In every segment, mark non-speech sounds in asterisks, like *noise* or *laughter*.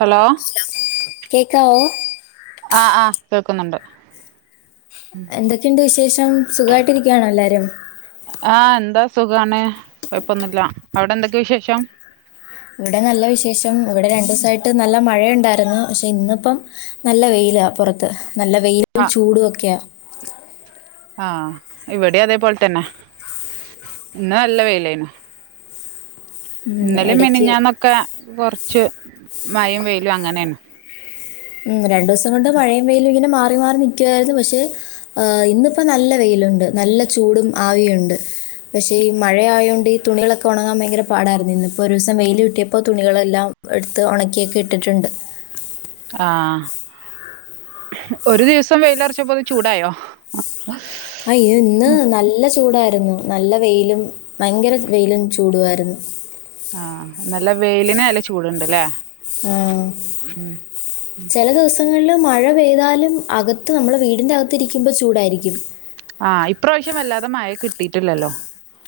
Hello കേക്കാവോ ആ ആ കേക്കുന്നൊണ്ട് എന്തൊക്കെയുണ്ട് വിശേഷം? സുഖ വായിട്ടിരിക്കുവാണോ എല്ലാരും? സുഖ ആണ്. കുഴപ്പമൊന്നുമില്ല. അവിടെ എന്തെക്കെ വിശേഷം? ഇവിടെ നല്ല വിശേഷം. ഇവിടെ രണ്ടു ദിവസായിട്ടു നല്ല മഴയുണ്ടായിരുന്നു. പക്ഷേ ഇന്നിപ്പം നല്ല വെയിലാ പുറത്ത്. നല്ല വെയിലും ആഹ് ചൂടും ഒക്കെയാ. ഇവിടെയും അതേ പോലെ തന്നെ. ഇന്നു നല്ല വെയിലായിരുന്നു. ഉം, ഇന്നലെയും ഇടയ്ക്ക് മിനിഞ്ഞാന്നെക്കെ കുറച്ച് മഴയും വെയിലും അങ്ങനാണ്. ഉം രണ്ടിവസം കൊണ്ട് മഴയും വെയിലും ഇങ്ങനെ മാ ങ്ങനെ നിൽക്കുവായിരുന്നു. പക്ഷേ ഇന്ന് ഇപ്പം നല്ല വെയിലുണ്ട്. നല്ല ചൂടും ആവിയും ഉണ്ട്. പക്ഷേ ഈ മഴയായൊണ്ട് ഈ തുണികളൊക്കെ ഉണങ്ങാൻ ഭയങ്കര പാടായിരുന്നേ. ഇന്നിപ്പം വെയില് കിട്ടിയപ്പം തുണികളെല്ലാം എടുത്ത് ഉണക്കിയൊക്കെ ഇട്ടിട്ടുണ്ട്. ആഹ് ഒരു ദിവസം വെയ്ലറച്ചപ്പോ ചൂടായോ? ആഹ് എ ഇന്ന് നല്ല ചൂടാ രുന്നു. നല്ല വെയിലും ഭയങ്കര വെയിലും ചൂടുവാരുന്നു. ആ നല്ല വെയിലിന് നല്ല ചൂട്ണ്ട്ല്ലേ? ആ ചെലദിവസങ്ങളില് മഴ പെയ്താലും അകത്ത് നമ്മടെ വീടിന്റെ അകത്തിരിക്കുമ്പം ചൂടായിരിക്കും. ആ ഇപ്രാവിശ്യം വല്ലാതെ മഴ കിട്ടിട്ടില്ലലോ?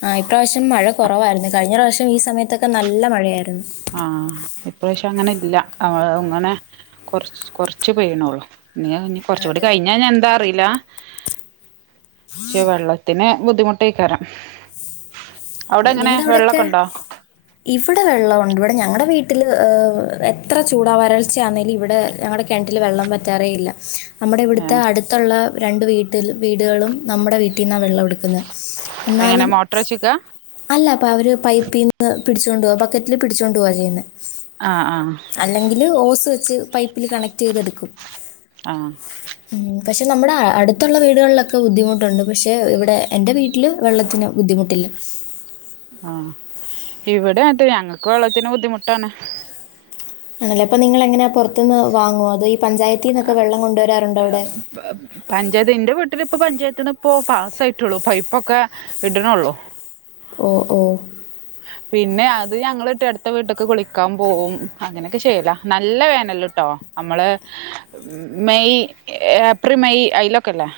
ആഹ് ഇപ്രാവശ്യം മഴക്കുറവായിരുന്നേ കഴിഞ്ഞ പ്രാവശ്യം ഈ സമയത്തൊക്കെ നല്ല മഴയായിരുന്നു. ആഹ് ഇപ്രാവശ്യം അങ്ങനെ ഇല്ല. അങ്ങനെ കുറച്ച് കുറച്ചു പെയ്യനുള്ളു. ഇനി ങ്ങനെ കുറച്ചൂടി അതെ. കഴിഞ്ഞാ ഞാനെന്താ റിയില്ല ച് വെള്ളത്തിന് ബുദ്ധിമൂട്ടായിക്കാരം നിങ്ങടവിടെക്കെ ഇവിടെ വെള്ള ണ്ടുവിടെ ഞങ്ങളുടെ വീട്ടില്എത്ര ചൂടാവരൾച്ചയാന്നേലും ഇവിടെ ഞങ്ങടെ കിണറ്റില് വെള്ളം വറ്റാറേയില്ല. നമ്മുടെ ഇവിട്ത്തെ ഏഹ് അടുത്തുള്ള രണ്ടു വീട്ടില് വീടുകളും നമ്മുടെ വീട്ടിന്നാ വെള്ളവെടുക്കുന്നേ. എങ്ങനെ എന്നാലും മോട്ടർ വെച്ച്ക്കാ അല്ല പവര്പൈപ്പീന്ന്- പിടിച്ചോണ്ടോകും. ബക്കറ്റില് പിടിച്ചോണ്ട് പോവാ ചെയ്യുന്നെ ആഹ് ആഹ് അല്ലങ്കില് ഓസ് വെച്ച് പൈപ്പില് കണക്ടെയ്ത് എടുക്കും. ആഹ് പക്ഷേ നമ്മുടെ അടുത്തുള്ള വീടുകളിലൊക്കെ ബുദ്ധിമുട്ടുണ്ട്. പക്ഷേ ഇവിടെഎന്റെ വീട്ടില് വെള്ളത്തിന് ബുദ്ധിമുട്ടില്ല. *inaudible* ആഹ് ഇവിടെ അതെ ഞങ്ങക്ക് വെള്ളത്തിന് ബുദ്ധിമുട്ടാണ്. ആണല്ലേ? നിങ്ങളെങ്ങനാ പുറത്തു ന്ന് വാങ്ങുവോ? അതോ ഈ പഞ്ചായത്തീന്നൊക്കെ വെള്ളം കൊണ്ടു പഞ്ചായത്ത് ൻ്റെ വീട്ടില് പഞ്ചായത്തിന്നിപ്പോ പാസ്സ് ആയിട്ടുള്ളു പൈപ്പൊക്കെ ഇട്ണൊള്ളു ഓ ഓ പിന്നെ അത് ഞങ്ങൾട്ടടുത്ത വീട്ടിലൊക്കെ കളിക്കാൻ പോവും അങ്ങനൊക്കെ ചെയ്യലാ നല്ല വേനലിൽട്ടൊ നമ്മള് മെയ്‌ ഏപ്രിൽ മെയ്‌ ആയിലൊക്കില്ലെ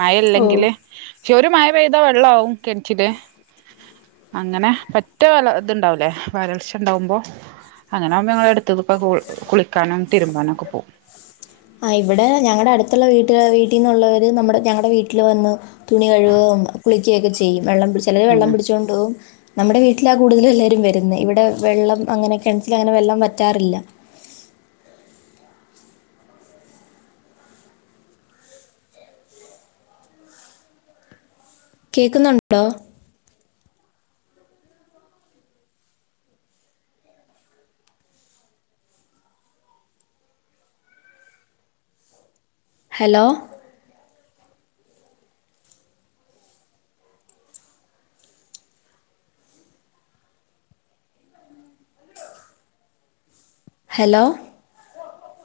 മഴ ഓ ഇല്ലെങ്കില് ക്ക് ഒരു മഴ പെയ്ത വെള്ളാവും കിണറ്റില് *inaudible* വരൾച്ച ഇണ്ടാവൂലെ ആ ഇവിടെ ഞങ്ങളുടെ അടുത്തുള്ള വീട്ട വീട്ടിൽന്നുള്ളവര് നമ്മ ഞങ്ങളടെ വീട്ടിൽ വന്ന് തുണി കഴുകുകയും കുളിക്കുകയ ഒക്കെ ചെയ്യും വെള്ളം പി ചിലത് ഉം വെള്ളം പിടിച്ചുക കൊണ്ട് പോവും നമ്മുടെ വീട്ടിലാ കൂടുതൽ എല്ലാവരും വരുന്നത് ഇവിടെ വെള്ളം അങ്ങനെ കിണറ്റൽ അങ്ങനെ വെള്ളം വറ്റാറില്ല കേക്കുന്നുണ്ടോ ഹലോ ഹലോ